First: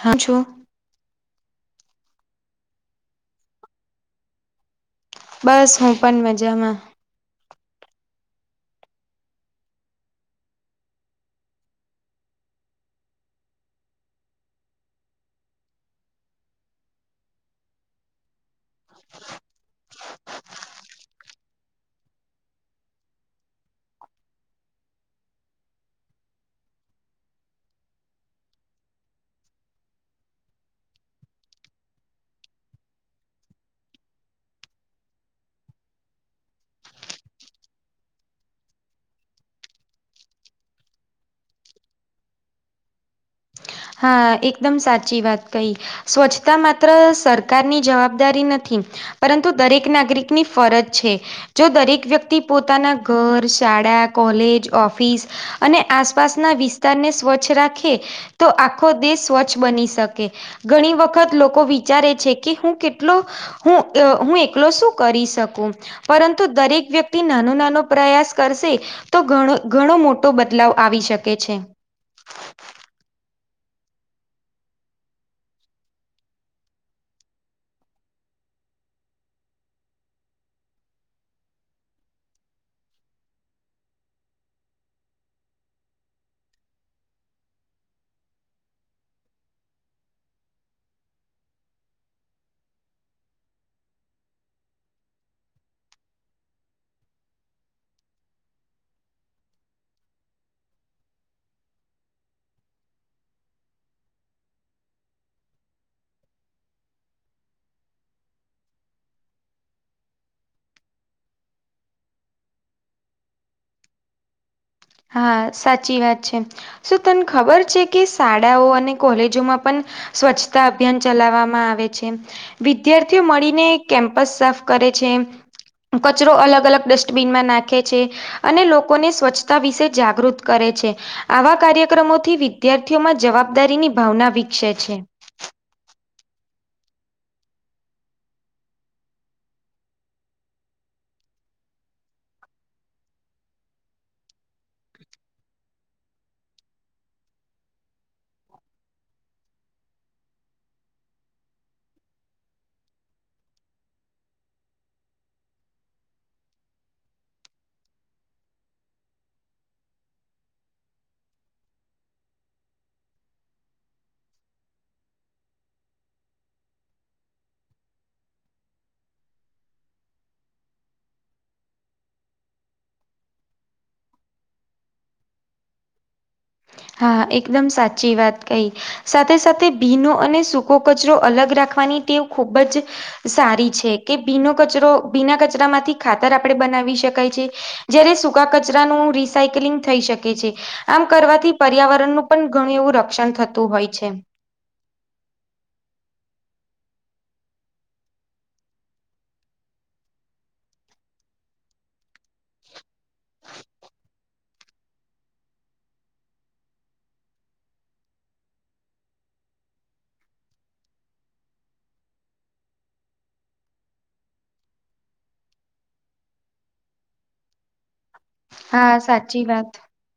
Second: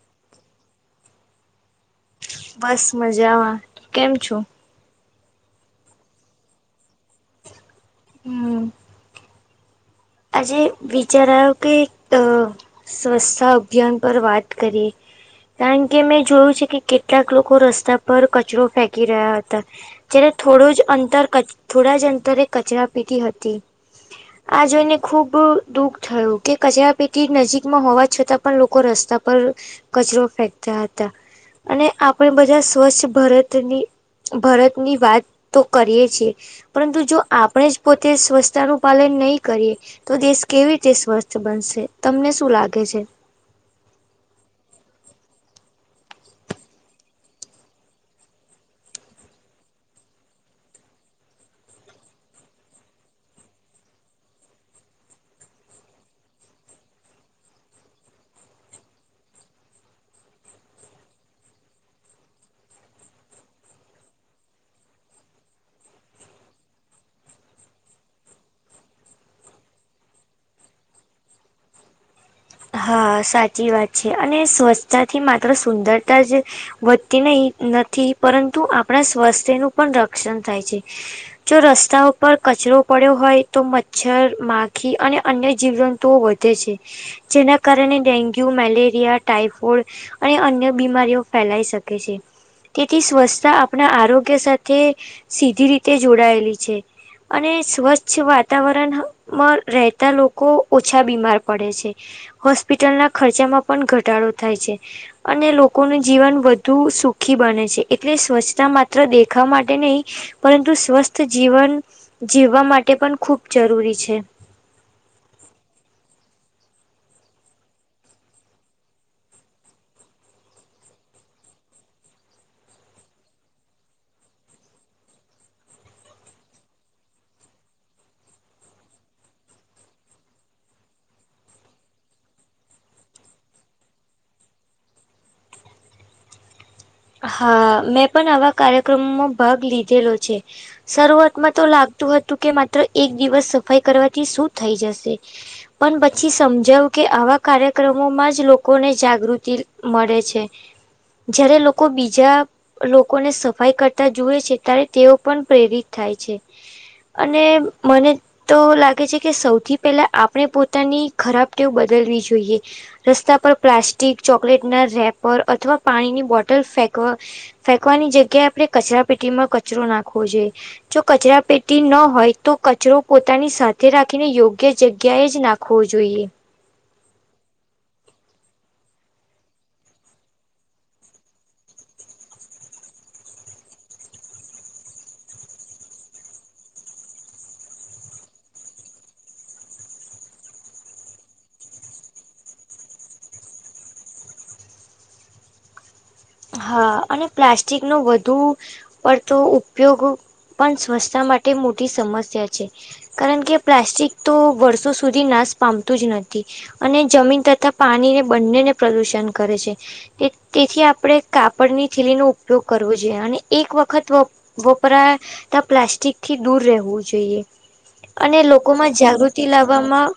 હા છો બસ મજામાં કેમ છો? બસ હું પણ મજામાં. હમ આજે વિચાર આયો કે અ સ્વચ્છતા અભિયાન પર વાત કરીએ. કારણ કે મેં જોયું છે કે કેટલાક લોકો રસ્તા પર કચરો ફેંકી રહ્યા હતા. જ્યારે થોડું જ અંતર કચ થોડા જ અંતરે કચરા પેટી હતી. આ જોઈને ખૂબ દુઃખ થયું કે કચરાપેટી નજીકમાં હોવા છતાં પણ લોકો રસ્તા પર કચરો ફેંકતા હતા અને આપણે બધા સ્વચ્છ ભરતની ભરતની વાત તો કરીએ છીએ. પરંતુ જો આપણે જ પોતે સ્વચ્છતાનું પાલન નહીં કરીએ. તો દેશ કેવી રીતે સ્વસ્થ બનશે તમને શું લાગે છે? હા એકદમ સાચી વાત કહી સ્વચ્છતા માત્ર સરકારની જવાબદારી નથી. પરંતુ દરેક નાગરિકની ફરજ છે. જો દરેક વ્યક્તિ પોતાના ઘર, શાળા, કોલેજ, ઓફિસ અને આસપાસના વિસ્તારને સ્વચ્છ રાખે તો આખો દેશ સ્વચ્છ બની શકે ઘણી વખત લોકો વિચારે છે, કે હું કેટલો હું હું એકલો શું કરી શકું પરંતુ દરેક વ્યક્તિ નાનો નાનો પ્રયાસ કરશે તો ધણો ઘણો મોટો બદલાવ આવી શકે છે. હા સાચી વાત છે, અને સ્વચ્છતાથી માત્ર સુંદરતા જ વધતી નહી નથી પરંતુ આપણા સ્વાસ્થ્યનું પણ રક્ષણ થાય છે. જો રસ્તા ઉપર કચરો પડ્યો હોય તો મચ્છર, માખી અને અન્ય જીવજંતુઓ વ ધે છે, જેના કારણે ડેન્ગ્યુ, મેલેરિયા, ટાઈફોઈડ અને અન્ય બીમારીઓ ફેલાઈ શકે છે. તેથી સ્વચ્છતા આપણા આરોગ્ય સાથે સીધી રીતે જોડાયેલી છે. અને સ્વચ્છ વાતાવરણમાં રહેતા લોકો ઓછા બીમાર પડે છે. હોસ્પિટલના ખર્ચામાં પણ ઘટાડો થાય છે. અને લોકોનું જીવન વધુ સુખી બને છે, એટલે સ્વચ્છતા માત્ર દેખાવ માટે નહી પરંતુ સ્વસ્થ જીવન જીવવા માટે પણ ખૂબ જરૂરી છે. હા સાચી વાત છે. શું તને ખબર છે, કે શાળાઓ અને કોલેજોમાં પણ સ્વરછતા અભિયાન ચલાવવામાં આવે છે. વિદ્યાર્થીઓ મળીને કેમ્પસ સાફ કરે છે. કચરો અલગ અલગ ડસ્ટબીનમાં નાખે છે, અને લોકોને સ્વચ્છ તા વિશે જાગૃત કરે છે. આવા કાર્યક્રમોથી વિદ્યાર્થીઓમાં જવાબદારીની ભાવના વિકસે છે. હા મેં પણ આવા કાર્યક્રમોમાં ભાગ લીધેલો છે. શરૂઆતમાં તો લાગતું હતું કે માત્ર એક દિવસ સફાઈ કરવાથી શું થઈ જશે. પન પછી સમજાવ કે આવા કાર્યક્રમોમાં જ લોકોને જાગૃતિ મળે છે. જયારે લોકો બીજા લોકોને સફાઈ કરતા જુએ છે, ત્યારે તેઓ પણ પ્રેરિત થાય છે. અને મને તો લાગે છે, કે સૌથી પહેલા આપણે પોતાની ખરાબ તેવ બદલવી જોઈએ. રસ્તા પર પ્લાસ્ટિક ચોકલેટ ના રેપર અથવા પાણીની બોટલ ફેંકવ ફેંકવાની જગ્યા આપડે કચરા પેટીમાં કચરો નાખવો જોએ. જો કચરા પેટી ન હોય તો કચરો પોતાની સાથે રાખીને યોગ્ય જગ્યા એ જ ના ખવો જોઈએ. હા એકદમ સાચી વાત કઈ સાથે સાથે ભીનો અને સૂકો કચરો અલગ રાખવાની ટેવ ખૂબ જ સારી છે, કે ભીનો કચરો ભીના કચરા માંથી ખાતર આપણે બનાવી શકાય છે. જયારે સૂકા કચરાનું રિસાયકલિંગ થઈ શકે છે, આમ કરવાથી પર્યાવરણનું પણ ઘણું એવું રક્ષણ થતું હોય છે. હા અને પ્લાસ્ટિકનો વધુ પડતો ઉપયોગ પણ સ્વચ્છતા માટે મોટી સમસ્યા છે. કારણ કે પ્લાસ્ટિક તો વર્ષો નાશ પામતું જ નથી. અને જમીન તથા પાણીને બંનેને પ્રદુષણ કરે છે તેથી આપણે કાપડની થીલી નો ઉપયોગ કરવો જોઈએ, અને એક વખત વપરા તા પ્લાસ્ટિક થી દૂર રહેવું જોઈએ, અને લોકોમાં હા સાચી જાગૃતિ વાત. લાવવામાં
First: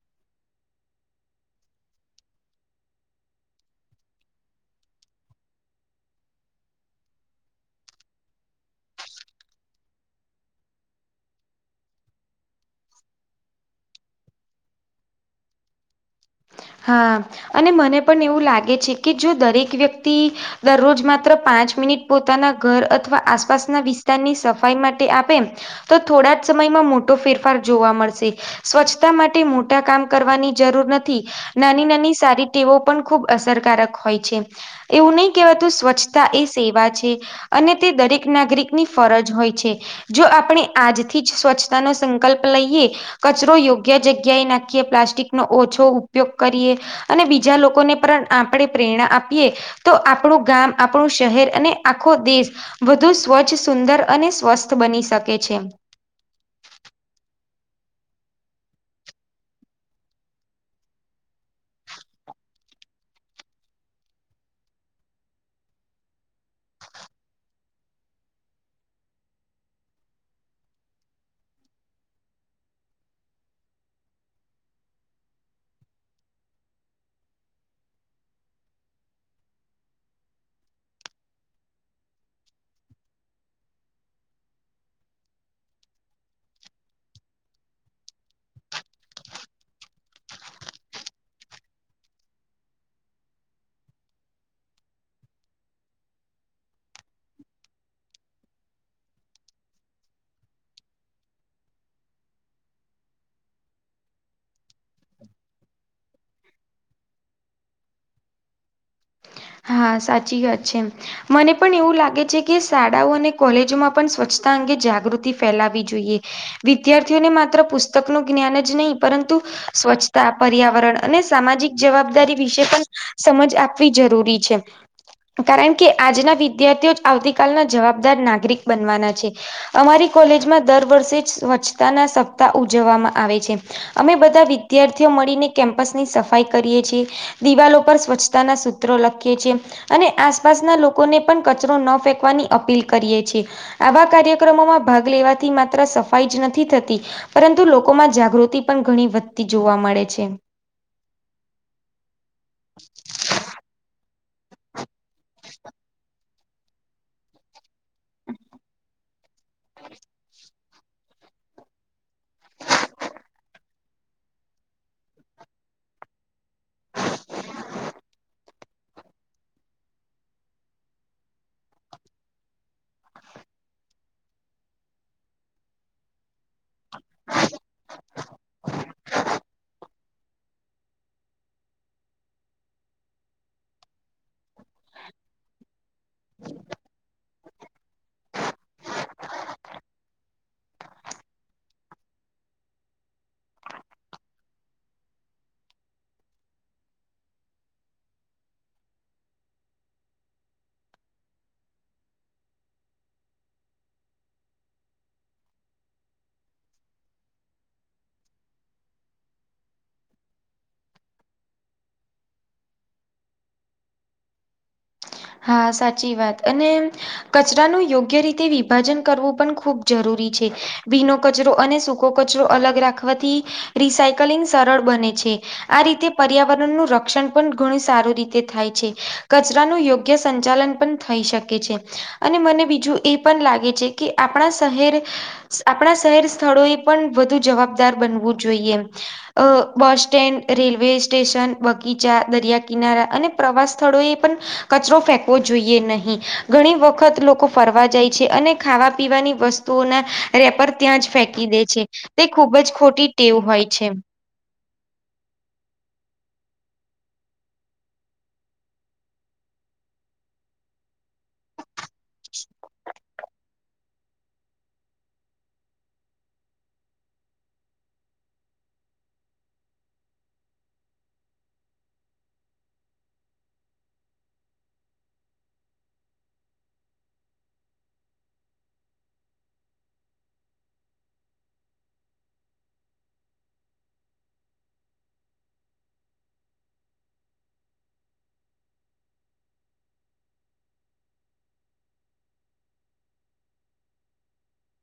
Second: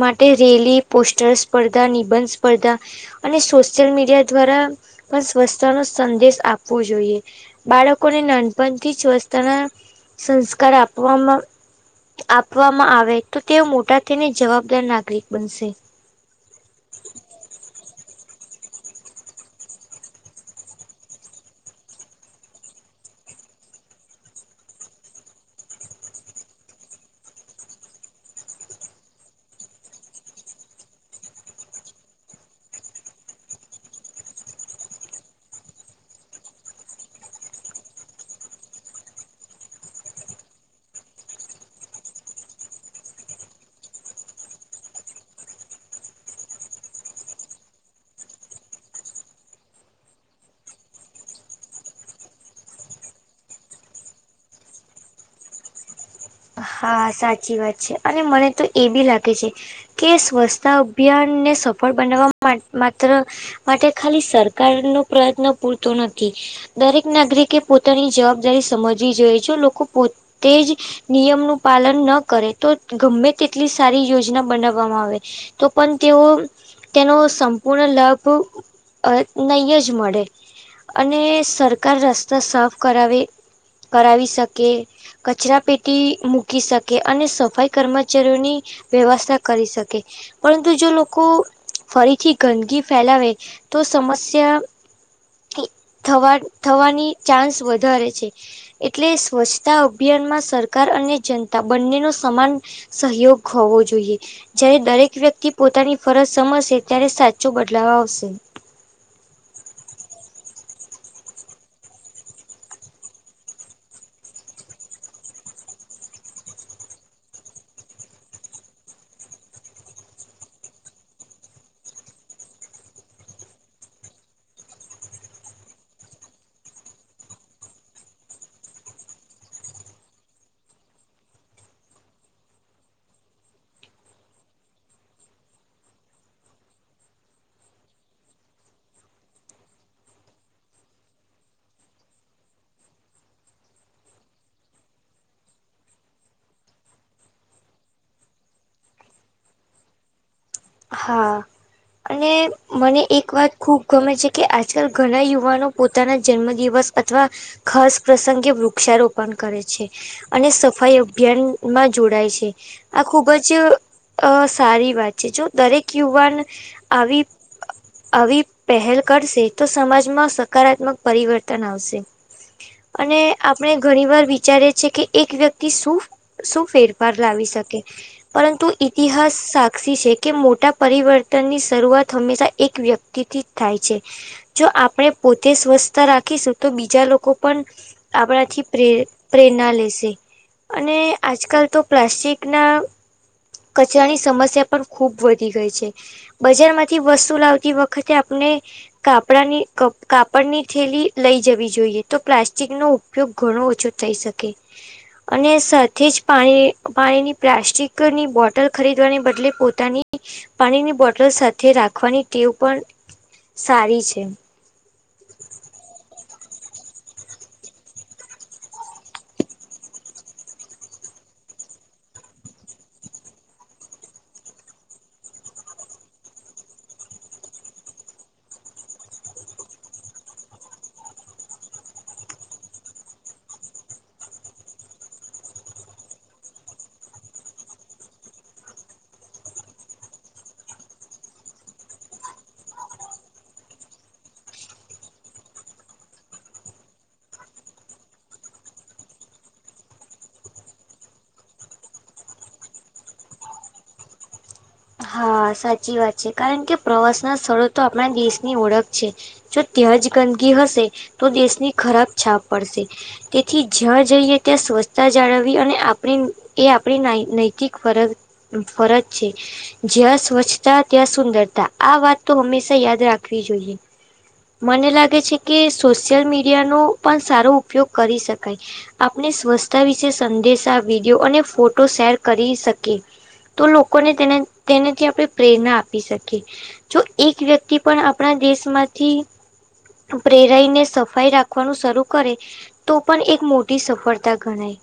માટે રેલી પોસ્ટર સ્પર્ધા નિબંધ સ્પર્ધા અને સોશિયલ મીડિયા દ્વારા પણ સ્વચછતા નો સંદેશ આપવો જોઈએ. બાળકોને નાનપણથી જ સ્વચ્છતા ના સંસ્કાર આપવામાં આપવામાં આવે તો તેઓ મોટા થને જવાબદાર નાગરિક બનશે. હા અને મને પણ એવું લાગે છે કે જો દરેક વ્યક્તિ દરરોજ માત્ર પાંચ મિનિટ પોતાના અથવા આસપાસના સફાઈ માટે આપે તો થોડા જ સમયમાં મોટો ફેરફાર જોવા મળશે. સ્વચ્છતા માટે મોટા કામ કરવાની જરૂર નથી. નાની નાની સારી ટેવો પણ ખૂબ અસરકારક હોય છે. એવું નહિ કહેવાતું સ્વચ્છતા એ સેવા છે. અને તે દરેક નાગરિક ની ફરજ હોય છે. જો આપણે આજથી જ સ્વચ્છતાનો સંકલ્પ લઈએ. કચરો યોગ્ય જગ્યાએ નાખીએ પ્લાસ્ટિકનો ઓછો ઉપયોગ કરીએ અને બીજા લોકોને પણ આપણે પ્રેરણા આપીએ. તો આપણું ગામ આપણું શહેર અને આખો દેશ વધુ સ્વચ્છ સુંદર અને સ્વસ્થ બની શકે છે. હા સાચી વાત છે, અને મને તો એ બી લાગે છે. કે સ્વચ્છતા અભિયાનને સફળ બનાવવા માત્ર માટે ખાલી સરકાર નો પ્રયત્ન પૂરતો નથી. દરેક નાગરિકે પોતાની જવાબદારી સમજવી જોઈએ જો લોકો તેજ નિયમનું પાલન ન કરે તો ગમે તેટલી સારી યોજના બનાવવામાં આવે તો પણ તેઓ તેનો સંપૂર્ણ લાભ અ નહીય જ મળે અને સરકાર રસ્તા સાફ કરાવે. કરાવી શકે કચરા પેટી મુ મૂકી શકે અને સફાઈ કર્મચારીઓની વ્યવસ્થા કરી શકે. પરંતુ જો લોકો ફરીથી ગંદકી ફેલાવે તો સમસ્યા થી થવા થવાની ચાન્સ વધારે છે. એટલે સ્વચ્છતા અભિયાનમાં સરકાર અને જનતા બંને નો સમાન સહયોગ હોવો જોઈએ. જયારે દરેક વ્યક્તિ પોતાની ફરજ સમજશે ત્યારે સાચો બદલાવ આવશે. હા સાચી વાતછે એમ મને પણ એવું લાગે છે કે શાળાઓ અને કોલેજોમાં પણ સ્વચ્છતા અંગે જાગૃતિ ફેલાવી જોઈએ. વિદ્યાર્થીઓને માત્ર પુસ્તક નુ જ્ઞાન જ નહીં પરંતુ સ્વચ્છતા પર્યાવરણ અને સામાજિક જવાબદારી વિશે પણ સમજ આપવી જરૂરી છેઅ. કારણ કે આજના વિદ્યાર્થીઓ જ આવતી કાલના જવાબદાર નાગરિક બનવાના છે. અમારી કોલેજમાં દર વર્ષે જ સ્વચ્છતાના સપ્તાહ ઉજવવામાં આવે છે. અમે બધા વિદ્યાર્થીઓ મળીને કેમ્પસની સફાઈ કરીએ છીએ. દિવાલો ઉપર સ્વચ્છતાના સૂત્રો લખ લખીએ છીએ, અને આસપાસના લોકોને પણ કચરો ન ફેંકવાની અપીલ કરીએ છીએ. આવા કાર્યક્રમોમાં ભાગ લેવાથી માત્ર સફાઈ જ નથી થતી. પરંતુ લોકોમાં જાગૃતિ પણ ઘણી વધતી જોવા મળે છે. હા અને મને એક વાત ખૂબ ગમે છે કે આજકાલ ઘણા યુવાનો પોતાના જન્મ દિવસ અથવા ખાસ પ્રસંગે વૃક્ષારોપણ કરે છે. અને સફાઈ અભિયાન માં જોડાય છે. આ ખુબ જ અ સારી વાત છે જો દરેક યુવાન આવી આવી પેહેલ કરશે તો સમાજમાં સકારાત્મક પરિવર્તન આવશે. અને આપણે ઘણી વાર વિચારી છીએ કે એક વ્યક્તિ શું શું ફેર ફાર લાવી શકે પરંતુ ઈતિહાસ સાક્ષી છે. કે મોટા પરિવર્તનની શરૂઆત હંમેશા એક વ્યક્તિથી જ થાય છે. જો આપડે પોતે સ્વસ્થ રાખીશું તો બીજા લોકો પણ આપડાથી પ્રે પ્રેરણા લેશે. અને આજકાલ તો પ્લાસ્ટિક ના કચરાની સમસ્યા પણ ખૂબ વધી ગઈ છે બજારમાંથી વસ્તુ લાવતી વખતે આપને કાપડાની કાપડની થેલી લઈ જવી જોઈએ તો પ્લાસ્ટિક નો પયોગ ઘણો ઓછો થઈ શકે અને સાથે જ પાણી પાણીની પ્લાસ્ટિકની બોટલ ખરીદવાને બદલે પો તાની પાણીની બોટલ સાથે રાખવાની ટેવ પણ સારી છે. હા સાચી વાત અને કચરાનું યોગ્ય રીતે વિભાજન કરવું પણ ખૂબ જરૂરી છે ભીનો કચરો અને સૂ કો કચરો અલગ રાખવાથી રિસાયકલિંગ સરળ બને છે. આ રીતે પર્યાવરણનું રક્ષણ પણ ઘણું સારી રીતે થાય છે કચરાનું યોગ ગ્ય સંચાલન પણ થઈ શકે છે. અને મને બીજું એ પણ લાગે છે કે આપડા શહેર આપડા શહેર સ્થળો એ પણ વધુ જવાબદાર બનવું જોઈએ. અ બસ સ્ટેન્ડ રેલવે સ્ટેશન બગીચા દરિયા કિનારા અને પ્રવાસ સ્થળો એ પણ કચરો ફેંકવો જોઈએ નહીં. ઘણી વખત લોકો ફરવા જાય છે, અને ખાવા પીવાની વસ તુઓના રેપર ત્યાં જ ફેંકી દે છે. તે ખુબ જ ખોટી ટેવ હોય છે. હા સાચી વાત છે કારણ કે પ્રવાસના સ્થળો તો આપણા દેશની ઓળખ છે. જો ત્યાં જ ગંદકી હશે તો દેશની ખરાબ છાપ પડશે. તેથી જ્યાં જઈએ ત્યાં સ્વચ્છતા જાળવવી. અને આપણે એ આપણી નાઈ નૈતિક ફરજ ફરજ છે. જ્યાં સ્વચ્છતા ત્યાં સુંદરતા. આ વાત તો હંમેશા યાદ રાખવી જોઈએ. મને લાગે છે કે સોશિયલ મીડિયાનો પણ સારો ઉપયોગ કરી શકાય. આપને સ્વચ્સ્તા વિશે સંદેશા, વિડીયો અને ફોટો શેર કરી શકીએ તો લોકોને તેને તેનેથી આપડે પ્રેરણા આપી શકીએ. જો એક વ્યક્તિ પણ આપણા દેશમાંથી પ્રેરાઈને સફાઈ રાખવાનું શરૂ કરે તો પણ એક મોટી સફળતા ગણાય.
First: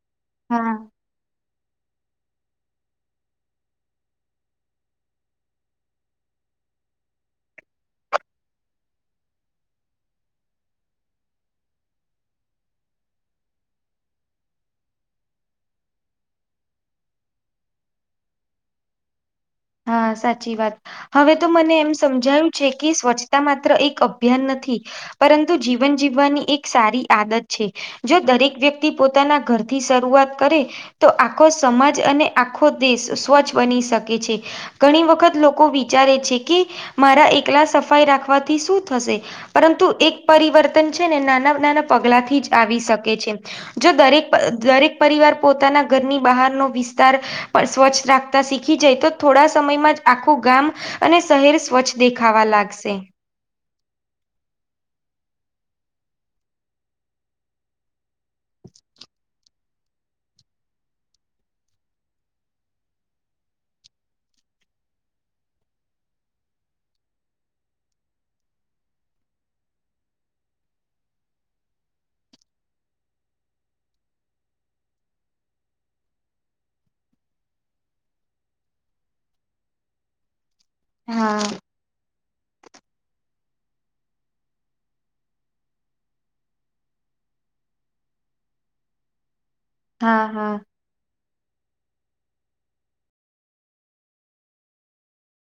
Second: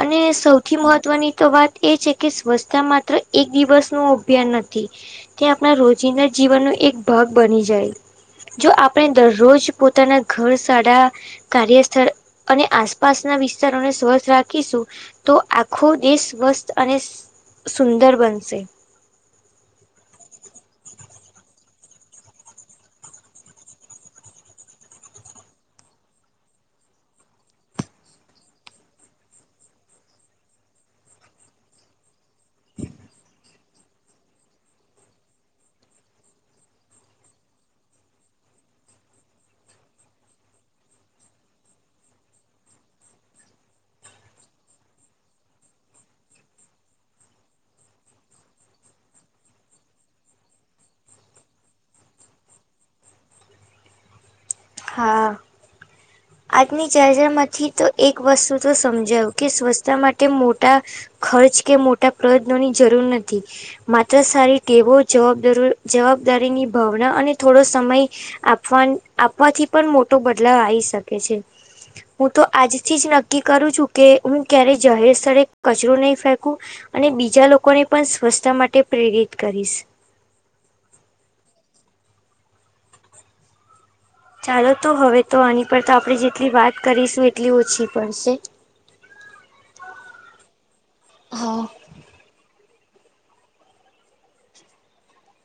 અને હા સૌથી મહત્વની તો વાત એ છે કે સ્વચ્છતા માત્ર એક દિવસ નું અભિયાન નથી તે આપણા રોજિંદા જીવનનો એક ભાગ બની જાય. જો આપણે દરરોજ પોતાના ઘર સારા કાર્યસ્થળ અને આસપાસના વિસ્તારોને સ્વચ્છ રાખીશું. તો આખો દેશ સ્વસ્થ અને સુંદર બનશે. હા સાચી વાત. હવે તો મને એમ સમજાયું છે, કે સ્વચ્છતા માત્ર એક અભિયાન નથી. પરંતુ જીવન જીવવાની એક સારી આદત છે. જો દરેક વ્યક્તિ પોતાના ઘરથી શરૂઆત કરે તો આખો સમાજ અને આખો દેશ સ્વચ્છ બની શકે છે. ઘણી વખત લોકો વિચારે છે, કે મારા એકલા સફાઈ રાખવાથી શું થશે? પરંતુ એક પરિવર્તન છે ને નાના-નાના પગલાથી જ આવી શકે છે. જો દરેક-દરેક પરિવાર પોતાના ઘરની બહારનો વિસ્તાર પણ સ્વચ્છ રાખતા શીખી જાય તો થોડા સમયમાં જ આખું ગામ અને શહેર સ્વચ્છ દેખાવા લાગશે. હા. આજની ચર્ચામાંથી તો એક વસ્તુ તો સમજાયું, કે સ્વચ્છતા માટે મોટા ખર્ચ કે મોટા પ્રયત્નોની જરૂર નથી. માત્ર સારી ટેવો, જવાબદારો જવાબદારીની ભાવના અને થોડો સમય આપવાન આપવાથી પણ મોટો બદલાવ આઈ શકે છે. હું તો આજથી જ નક્કી કરું છું, કે હું ક્યારેય જાહેર સ્થળે કચરો નહીં ફેંકું. અને બીજા લોકોને પણ સ્વચ્છતા માટે પ્રેરિત કરીશ. હા. ચાલો તો હવે તો આની પર તો આપણે જેટલી વાત કરીશું એટલી ઓછી પડશે. [inaudible] હા, હા. હા.